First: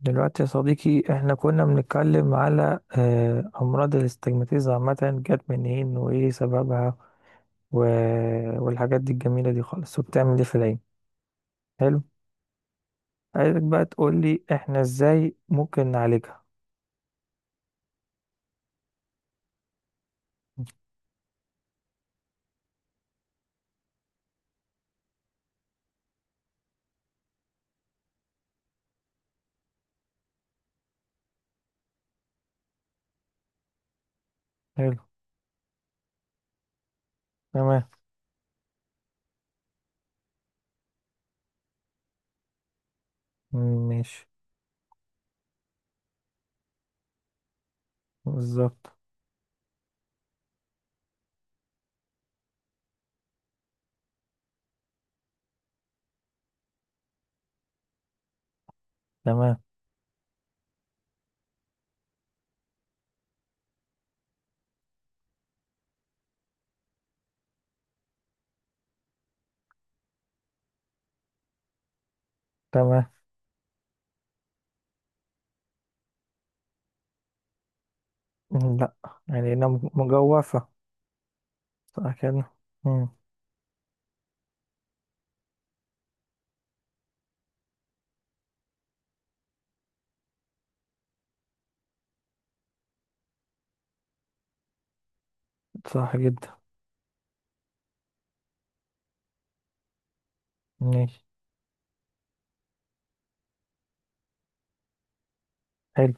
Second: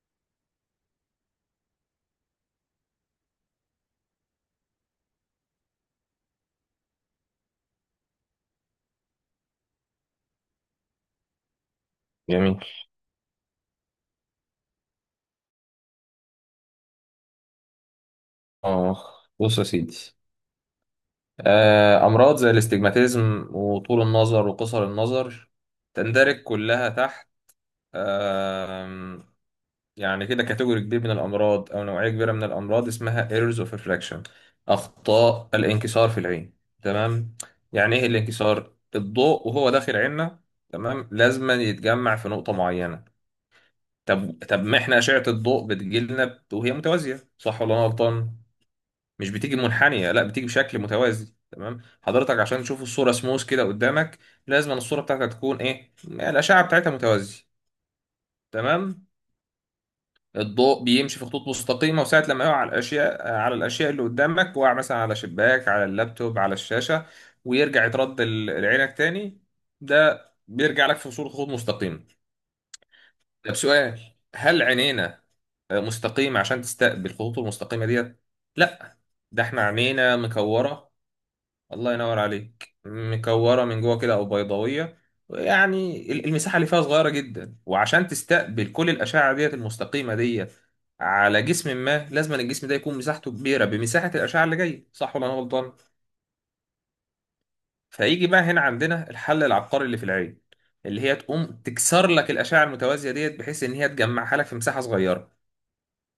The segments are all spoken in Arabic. دلوقتي يا صديقي، احنا كنا بنتكلم على امراض الاستجماتيزا عامة. جت منين وايه سببها؟ و... والحاجات دي الجميلة دي خالص، وبتعمل ايه في العين؟ حلو. جميل. عايزك بقى تقول لي احنا ازاي ممكن نعالجها؟ اه بص يا سيدي، امراض زي الاستجماتيزم وطول النظر وقصر النظر تندرج كلها تحت، آم، يعني كده كاتيجوري كبير من الامراض او نوعيه كبيره من الامراض اسمها errors of refraction، حلو. اخطاء الانكسار في العين. تمام، تمام. يعني ايه الانكسار؟ الضوء وهو داخل عيننا، تمام، لازما يتجمع في نقطه معينه. مم، ماشي. طب، ما احنا اشعه الضوء بتجيلنا وهي متوازيه، صح ولا انا غلطان؟ بالظبط. مش بتيجي منحنية، لا بتيجي بشكل متوازي، تمام حضرتك، عشان تشوف الصورة سموث كده قدامك، لازم أن الصورة بتاعتك تكون، ايه، الأشعة بتاعتها متوازية. تمام، تمام. الضوء بيمشي في خطوط مستقيمة، وساعة لما يقع على الأشياء، اللي قدامك، وقع مثلا على شباك، على اللابتوب، على الشاشة، ويرجع يترد لعينك تاني، ده بيرجع لك في صورة خطوط مستقيمة. تمام. طب سؤال، هل عينينا مستقيمة عشان تستقبل الخطوط المستقيمة ديت؟ مم، لا. لا، ده يعني احنا انا عينينا مجوفة. مكورة، الله صح ينور كده. عليك، مم. مكورة من جوه كده أو بيضاوية. يعني المساحة اللي فيها صغيرة جدا، وعشان تستقبل كل الأشعة ديت المستقيمة ديت على جسم ما، لازم الجسم ده يكون مساحته كبيرة بمساحة الأشعة اللي جاية، صح ولا أنا غلطان؟ صح جدا. فيجي بقى هنا عندنا الحل العبقري اللي في العين، اللي هي ماشي. تقوم تكسر لك الأشعة المتوازية ديت، بحيث إن هي تجمعها لك في مساحة صغيرة. حلو.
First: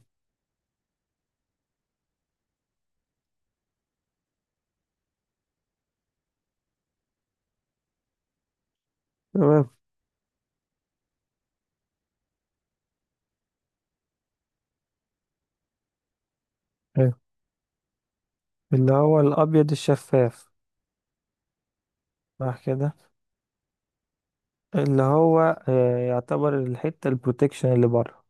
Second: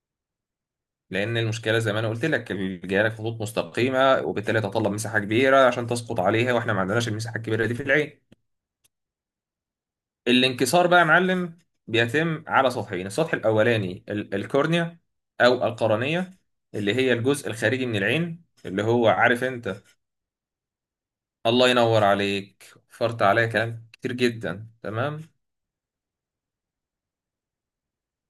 لأن المشكلة زي ما أنا قلت لك، جايه لك خطوط مستقيمة، وبالتالي تتطلب مساحة كبيرة عشان تسقط عليها، وإحنا ما عندناش المساحة الكبيرة دي في العين. تمام. الانكسار بقى يا معلم بيتم على سطحين، السطح الاولاني الكورنيا او القرنيه، اللي هي حلو، الجزء الخارجي من العين، اللي اللي هو هو عارف الابيض انت. الشفاف. الله ينور صح عليك، كده. فرط عليا كلام كتير جدا، اللي تمام. هو يعتبر الحتة البروتكشن اللي بره.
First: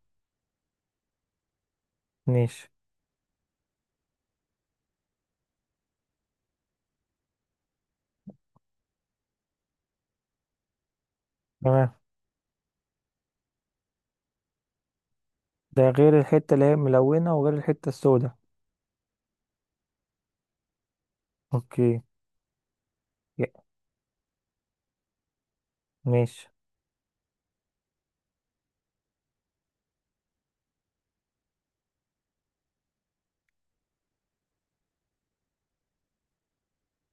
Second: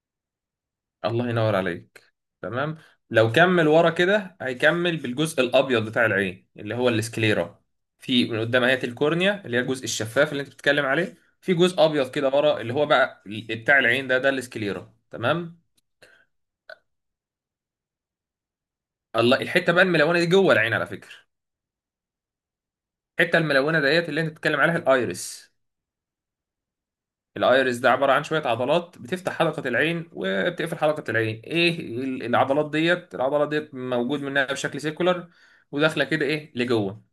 الله ينور عليك، ماشي. تمام. لو كمل ورا كده هيكمل بالجزء الابيض بتاع العين اللي هو السكليرا. في من قدام اهي الكورنيا اللي هي الجزء الشفاف اللي انت بتتكلم عليه، في جزء تمام. ابيض كده ورا اللي هو بقى بتاع العين ده ده السكليرا، تمام. ده غير الحتة اللي هي ملونة، وغير الحتة السوداء. الله، الحته بقى الملونه دي جوه العين على فكره، اوكي. الحته يا- الملونه ديت اللي انت بتتكلم عليها الايرس. ماشي. الايرس ده عباره عن شويه عضلات بتفتح حلقه العين وبتقفل حلقه العين، ايه العضلات ديت؟ العضلات ديت موجود منها بشكل سيكولار، وداخله كده ايه لجوه،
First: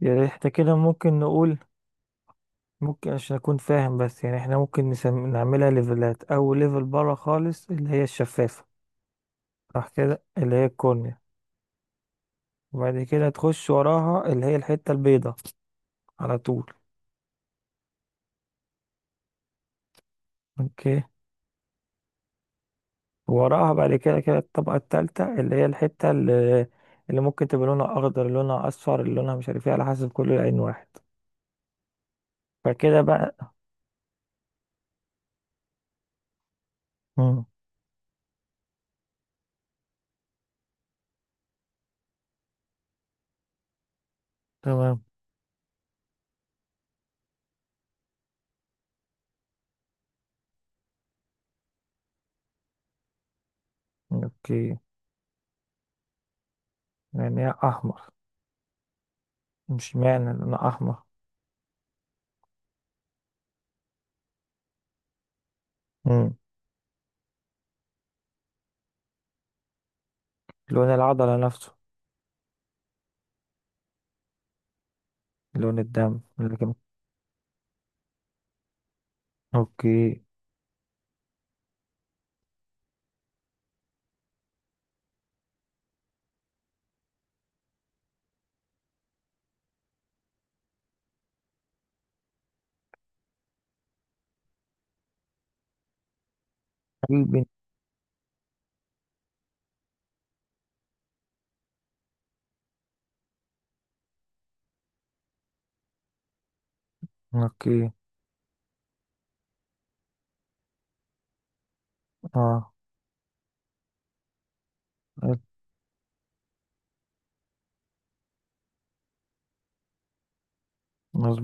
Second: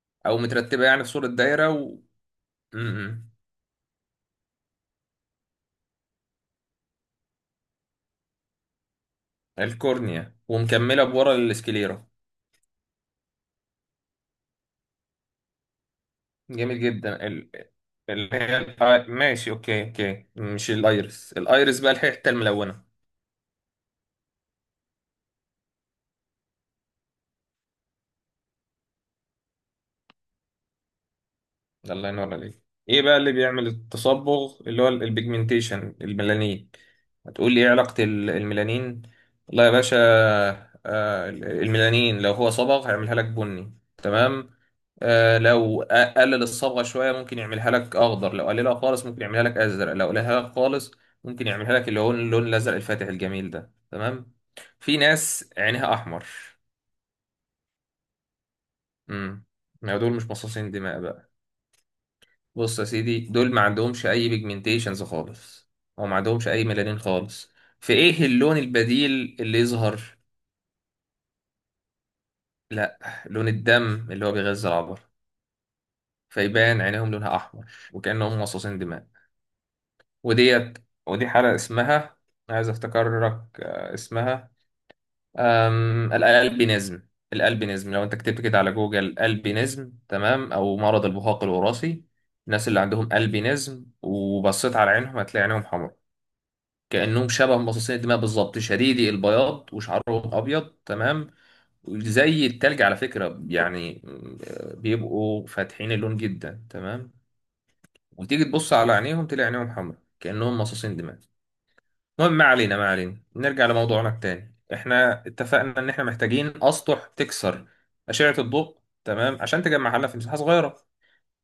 يعني او احنا كده مترتبه يعني في ممكن صوره نقول. دايره م- ممكن م. عشان اكون فاهم بس، يعني احنا ممكن نعملها ليفلات. اول ليفل بره خالص اللي هي الشفافة. صح كده، الكورنيا اللي هي ومكمله الكورنيا. بورا السكليرا. وبعد كده تخش وراها اللي هي الحتة البيضة على طول. جميل جدا، اللي هي ماشي. اوكي، اوكي، مش اوكي. الايرس، الايرس بقى الحته الملونه وراها بعد كده كده الطبقة التالتة اللي هي الحتة اللي ممكن تبقى لونها أخضر، لونها أصفر، لونها مش عارف ايه، على حسب كل عين واحد. ده، الله ينور عليك. فكده ايه بقى اللي بقى. بيعمل التصبغ اللي هو البيجمنتيشن؟ الميلانين. مم. هتقول لي ايه علاقة الميلانين؟ لا يا باشا، الميلانين لو هو صبغ هيعملها لك بني، تمام. تمام. لو قلل الصبغة شوية ممكن يعملها لك اخضر، لو قللها خالص ممكن يعملها لك ازرق، لو قللها لك خالص ممكن يعملها لك اللي هو اللون الازرق الفاتح الجميل ده، تمام. اوكي. في ناس عينها احمر. يعني هي أحمر؟ امم مش ما دول مش معنى لونها مصاصين دماء أحمر. بقى. بص يا سيدي، دول ما عندهمش اي بيجمنتيشنز خالص، او ما مم. عندهمش اي ميلانين خالص. في ايه اللون البديل اللي يظهر؟ لون العضلة نفسه. لا، لون الدم اللي هو بيغذي العبر، لون الدم لكن. فيبان عينيهم لونها احمر، وكانهم مصاصين دماء. اوكي. وديت، ودي حاله اسمها، عايز افتكرك، اسمها الالبينيزم. الالبينيزم، لو انت كتبت كده على جوجل البينيزم، تمام، او مرض البهاق الوراثي. الناس اللي عندهم البينيزم وبصيت على عينهم هتلاقي عينهم حمراء، كأنهم قلبي. شبه مصاصين الدماء بالظبط، شديدي البياض وشعرهم أبيض، تمام، زي التلج على فكرة يعني، بيبقوا فاتحين اللون جدا، تمام. اوكي. وتيجي تبص على عينيهم تلاقي عينيهم حمراء كأنهم مصاصين دماء. المهم، ما اه. علينا ما علينا، نرجع لموضوعنا التاني. احنا حلو. اتفقنا ان احنا محتاجين أسطح تكسر أشعة الضوء، تمام، عشان تجمعها لنا في مساحة صغيرة.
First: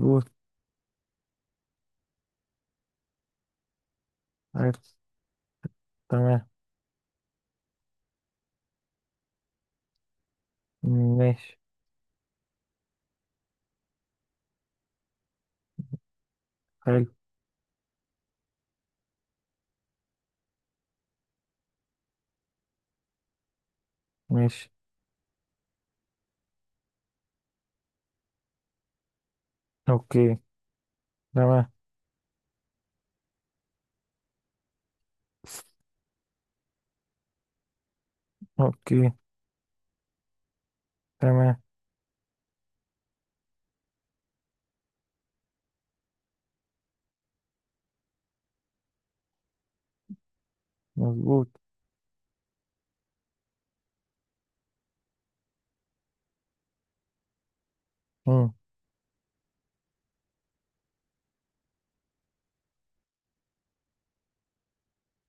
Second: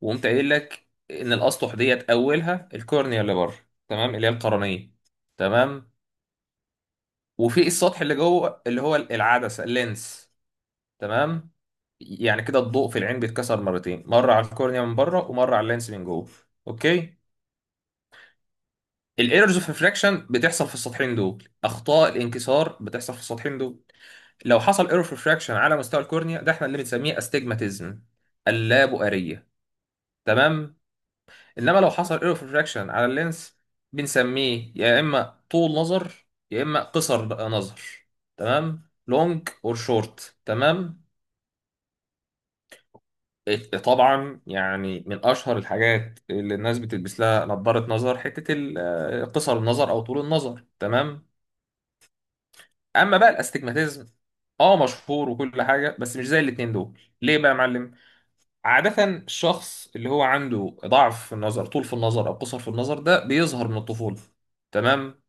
وقمت قايل لك ان الأسطح ديت أولها الكورنيا اللي بره، تمام، اللي هي القرنية. عرفت. تمام، تمام. وفي السطح اللي جوه اللي هو العدسة، اللينس، تمام. ماشي. يعني كده الضوء في العين بيتكسر مرتين، مرة على الكورنيا من بره، ومرة على اللينس من جوه. حلو. اوكي، الايرورز اوف ريفراكشن بتحصل في السطحين دول، اخطاء الانكسار بتحصل في السطحين دول. لو ماشي. حصل ايرور اوف ريفراكشن على مستوى الكورنيا، ده احنا اللي بنسميه استجماتيزم، اللابؤرية، اوكي. تمام. تمام. انما لو حصل ايرور اوف ريفراكشن على اللينس، بنسميه يا اما طول نظر يا اما قصر نظر، تمام، اوكي. لونج اور شورت، تمام. تمام. طبعا يعني من اشهر الحاجات اللي الناس بتلبس لها نظارة نظر، حتة قصر النظر او طول النظر، تمام. مظبوط. اما بقى الاستجماتيزم، اه مشهور وكل حاجة بس مش زي الاتنين دول. ليه بقى يا معلم؟ مم. عادة الشخص اللي هو عنده ضعف في النظر، طول في النظر او قصر في النظر، ده بيظهر من الطفولة، تمام.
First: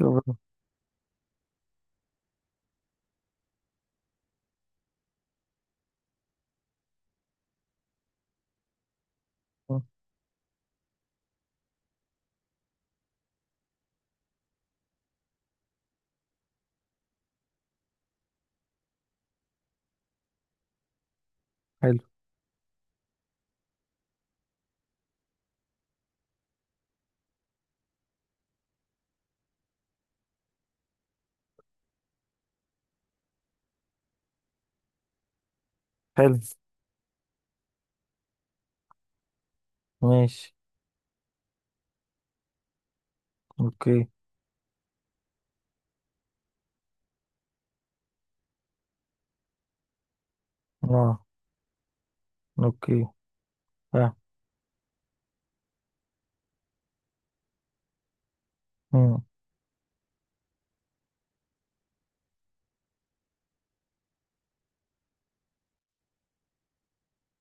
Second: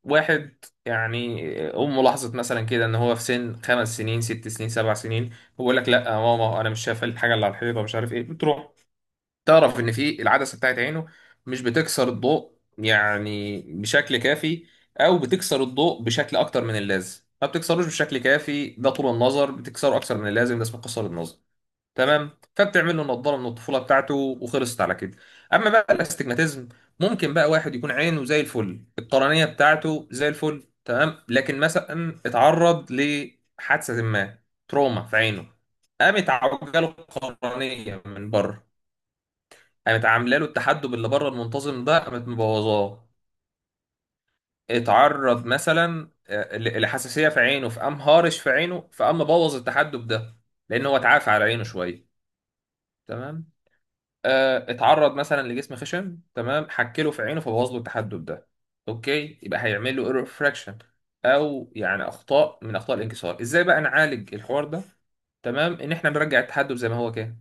شوف. واحد يعني، امه لاحظت مثلا كده ان هو في سن 5 سنين، 6 سنين، 7 سنين، هو يقول لك لا يا ماما انا مش شايف الحاجه اللي على الحيطه، مش عارف ايه بتروح تعرف ان في العدسه بتاعت عينه مش بتكسر الضوء يعني بشكل كافي، او بتكسر الضوء بشكل اكتر من اللازم. ما بتكسروش بشكل كافي، ده طول النظر. بتكسره اكتر من اللازم، ده اسمه قصر النظر، حلو. تمام. فبتعمل له نضاره من الطفوله بتاعته وخلصت على كده. اما بقى الاستجماتيزم، ممكن بقى واحد يكون عينه زي الفل، القرنيه بتاعته زي الفل، تمام، لكن مثلا اتعرض لحادثه ما، تروما في عينه، قامت حلو. عوجاله القرنيه من بره، قامت عامله له ماشي. التحدب اللي بره المنتظم ده قامت مبوظاه. اوكي. اتعرض مثلا لحساسيه في عينه، فقام هارش في عينه، فقام مبوظ التحدب ده، لان هو اه. اتعافى على عينه شويه، اوكي. تمام. فاهم. اتعرض مثلا لجسم خشن، تمام، حكله في عينه فبوظ له التحدب ده. مم، اوكي، يبقى هيعمل له ايرور فراكشن، او يعني اخطاء من اخطاء الانكسار. ازاي بقى نعالج الحوار ده؟ تمام، ان احنا نرجع التحدب زي ما هو كان.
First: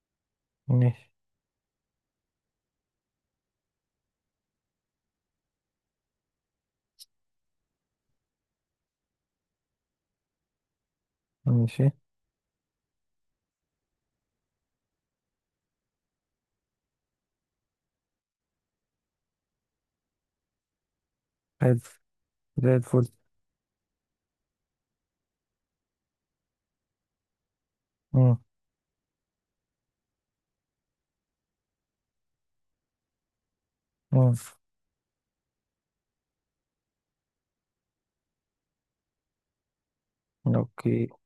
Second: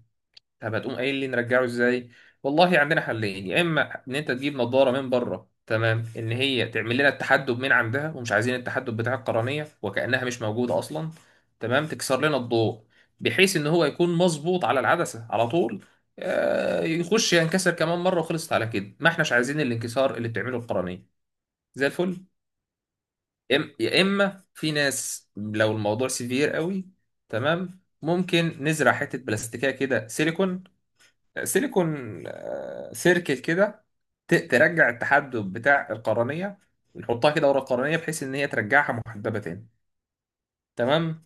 طب هتقوم ماشي. قايل لي نرجعه ازاي؟ والله عندنا حلين، يا اما ان انت تجيب نظاره من بره، تمام، ان هي تعمل لنا التحدب من عندها، ومش عايزين التحدب بتاع القرنيه وكانها مش موجوده اصلا، تمام، ماشي. تكسر لنا الضوء بحيث ان هو يكون مظبوط على العدسه على طول، يخش ينكسر كمان مره وخلصت على كده، ما احناش عايزين الانكسار اللي بتعمله القرنيه، حلو. زي الفل. زي الفل. يا اما في ناس لو الموضوع سيفير قوي، تمام، مم. ممكن نزرع حته بلاستيكيه كده، سيليكون، سيليكون، سيركت كده، مم. ترجع التحدب بتاع القرنية، نحطها كده ورا القرنية بحيث إن هي ترجعها محدبة تاني، اوكي. تمام.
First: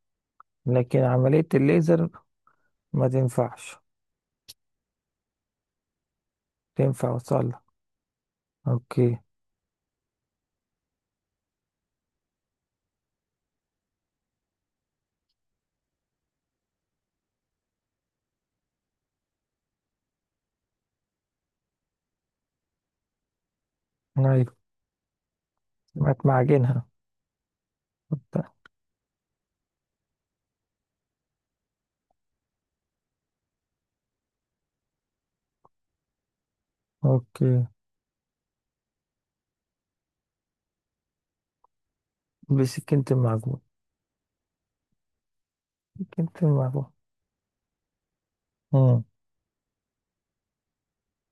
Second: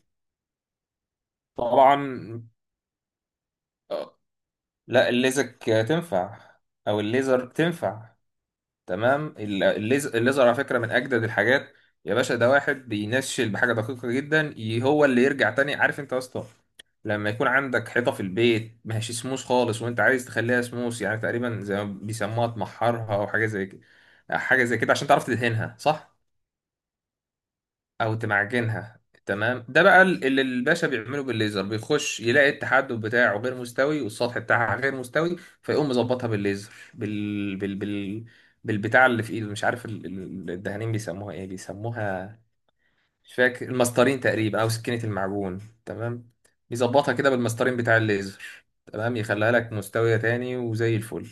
لكن عملية الليزر طبعا، ما تنفعش. آه، لا الليزك تنفع أو تنفع الليزر وصلها. تنفع، اوكي. تمام. الليزر على فكرة من أجدد الحاجات يا باشا. ده واحد بينشل بحاجة دقيقة جدا، هو اللي يرجع تاني. عارف أنت يا اسطى لما يكون عندك حيطة في البيت ما هيش سموس خالص، وأنت عايز تخليها سموس، يعني تقريبا زي ما بيسموها تمحرها أو حاجة زي كده، ايوه. حاجة زي كده، عشان تعرف تدهنها، صح؟ سمعت معجنها. او تمعجنها، تمام. ده بقى اللي الباشا بيعمله بالليزر، بيخش يلاقي التحدب بتاعه غير مستوي والسطح بتاعها غير مستوي، فيقوم مظبطها بالليزر بال اوكي. بال بال بالبتاع اللي في ايده، مش عارف الدهانين بيسموها ايه، بيسموها، بسكينة مش المعجون. فاكر، المسطرين تقريبا، او سكينة المعجون، سكينة تمام. المعجون. يظبطها كده بالمسطرين بتاع الليزر، مم. تمام، يخليها لك مستوية تاني وزي الفل.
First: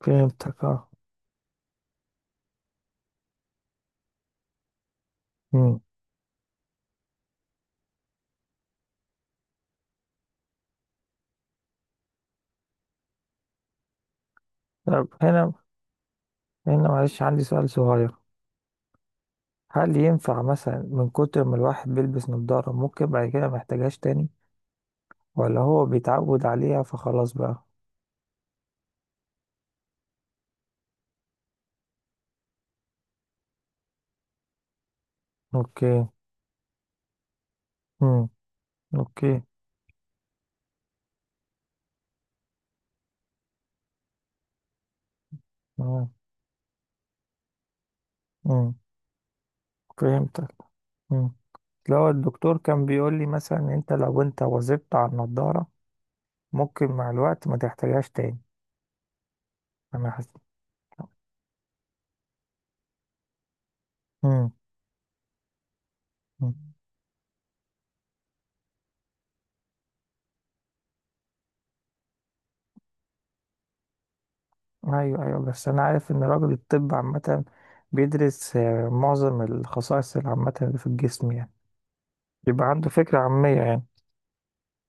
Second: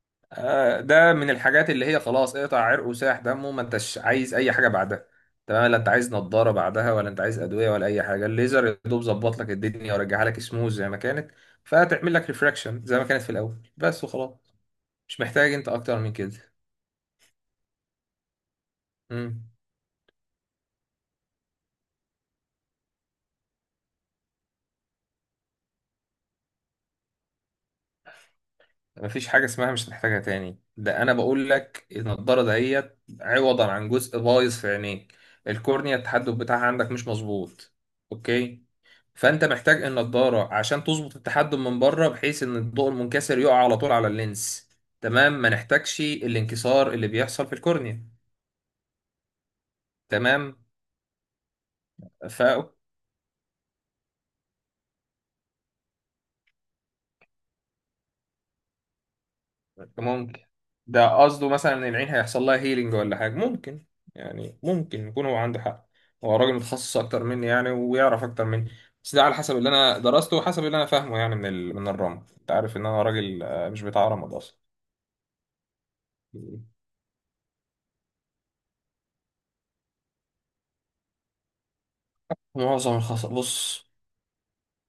فهمتك اه. ده من الحاجات اللي هي خلاص اقطع عرق وساح دمه، ما انتش عايز اي حاجه بعدها، تمام، لا مم. انت عايز نضاره بعدها، ولا انت عايز ادويه، ولا اي حاجه. الليزر يا دوب ظبط لك الدنيا ورجعها لك سموز زي ما كانت، فتعمل لك ريفراكشن زي ما كانت في الاول بس، وخلاص، طب مش هنا محتاج انت اكتر من كده. هنا معلش، عندي سؤال صغير. امم، هل ينفع مثلا من كتر ما الواحد بيلبس نظارة، ممكن بعد كده ما يحتاجهاش تاني؟ ولا هو بيتعود عليها فخلاص بقى؟ مفيش حاجه اسمها مش هتحتاجها تاني. ده انا بقول لك النضاره دهيت عوضا عن جزء بايظ في عينيك، الكورنيا اوكي. التحدب بتاعها عندك مش مظبوط، امم. اوكي. اوكي. فانت محتاج النضاره عشان تظبط التحجم من بره، بحيث ان الضوء المنكسر يقع على طول على اللينس، تمام، ما نحتاجش تمام. الانكسار اللي بيحصل في الكورنيا. امم. فهمتك. تمام، امم. لو ف الدكتور كان بيقول لي مثلا، إن انت لو انت وظبت على النضارة، ممكن مع الوقت ما تحتاجهاش تاني. انا حاسس. ممكن. ده قصده مثلا ان العين هيحصل لها هيلينج ولا حاجه، ممكن، امم. يعني ممكن يكون هو عنده حق، هو أمم. راجل متخصص اكتر مني يعني ويعرف اكتر مني. بس ده على حسب اللي انا درسته وحسب اللي انا فاهمه يعني، من من الرمد. انت عارف ان انا راجل مش بتاع رمد اصلا. ايوه ايوه، بس انا عارف ان راجل الطب عامة بيدرس معظم الخصائص العامة اللي في الجسم يعني. يبقى عنده معظم فكرة الخصائص، عامية يعني. بص،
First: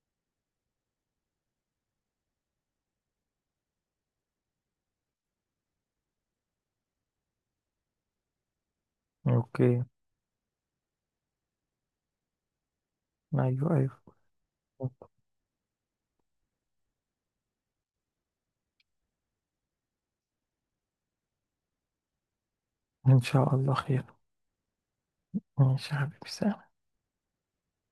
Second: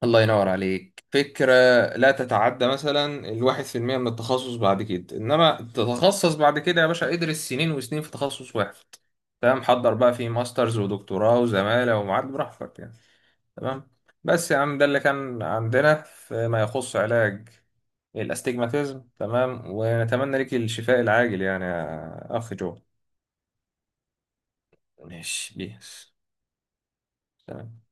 الله ينور عليك، فكرة لا تتعدى مثلا 1% من التخصص بعد كده، إنما تتخصص بعد كده يا باشا ادرس سنين وسنين في تخصص واحد، تمام. اوكي. حضر بقى، فيه ماسترز ودكتوراه وزمالة ومعاد براحتك يعني، ايوه تمام. ايوه. بس يا عم ده اللي كان عندنا فيما يخص علاج الاستجماتيزم، تمام، ونتمنى لك الشفاء العاجل يعني يا أخ جو. ان شاء الله خير. ماشي، ماشي يا بيس، حبيبي، سلام. سلام.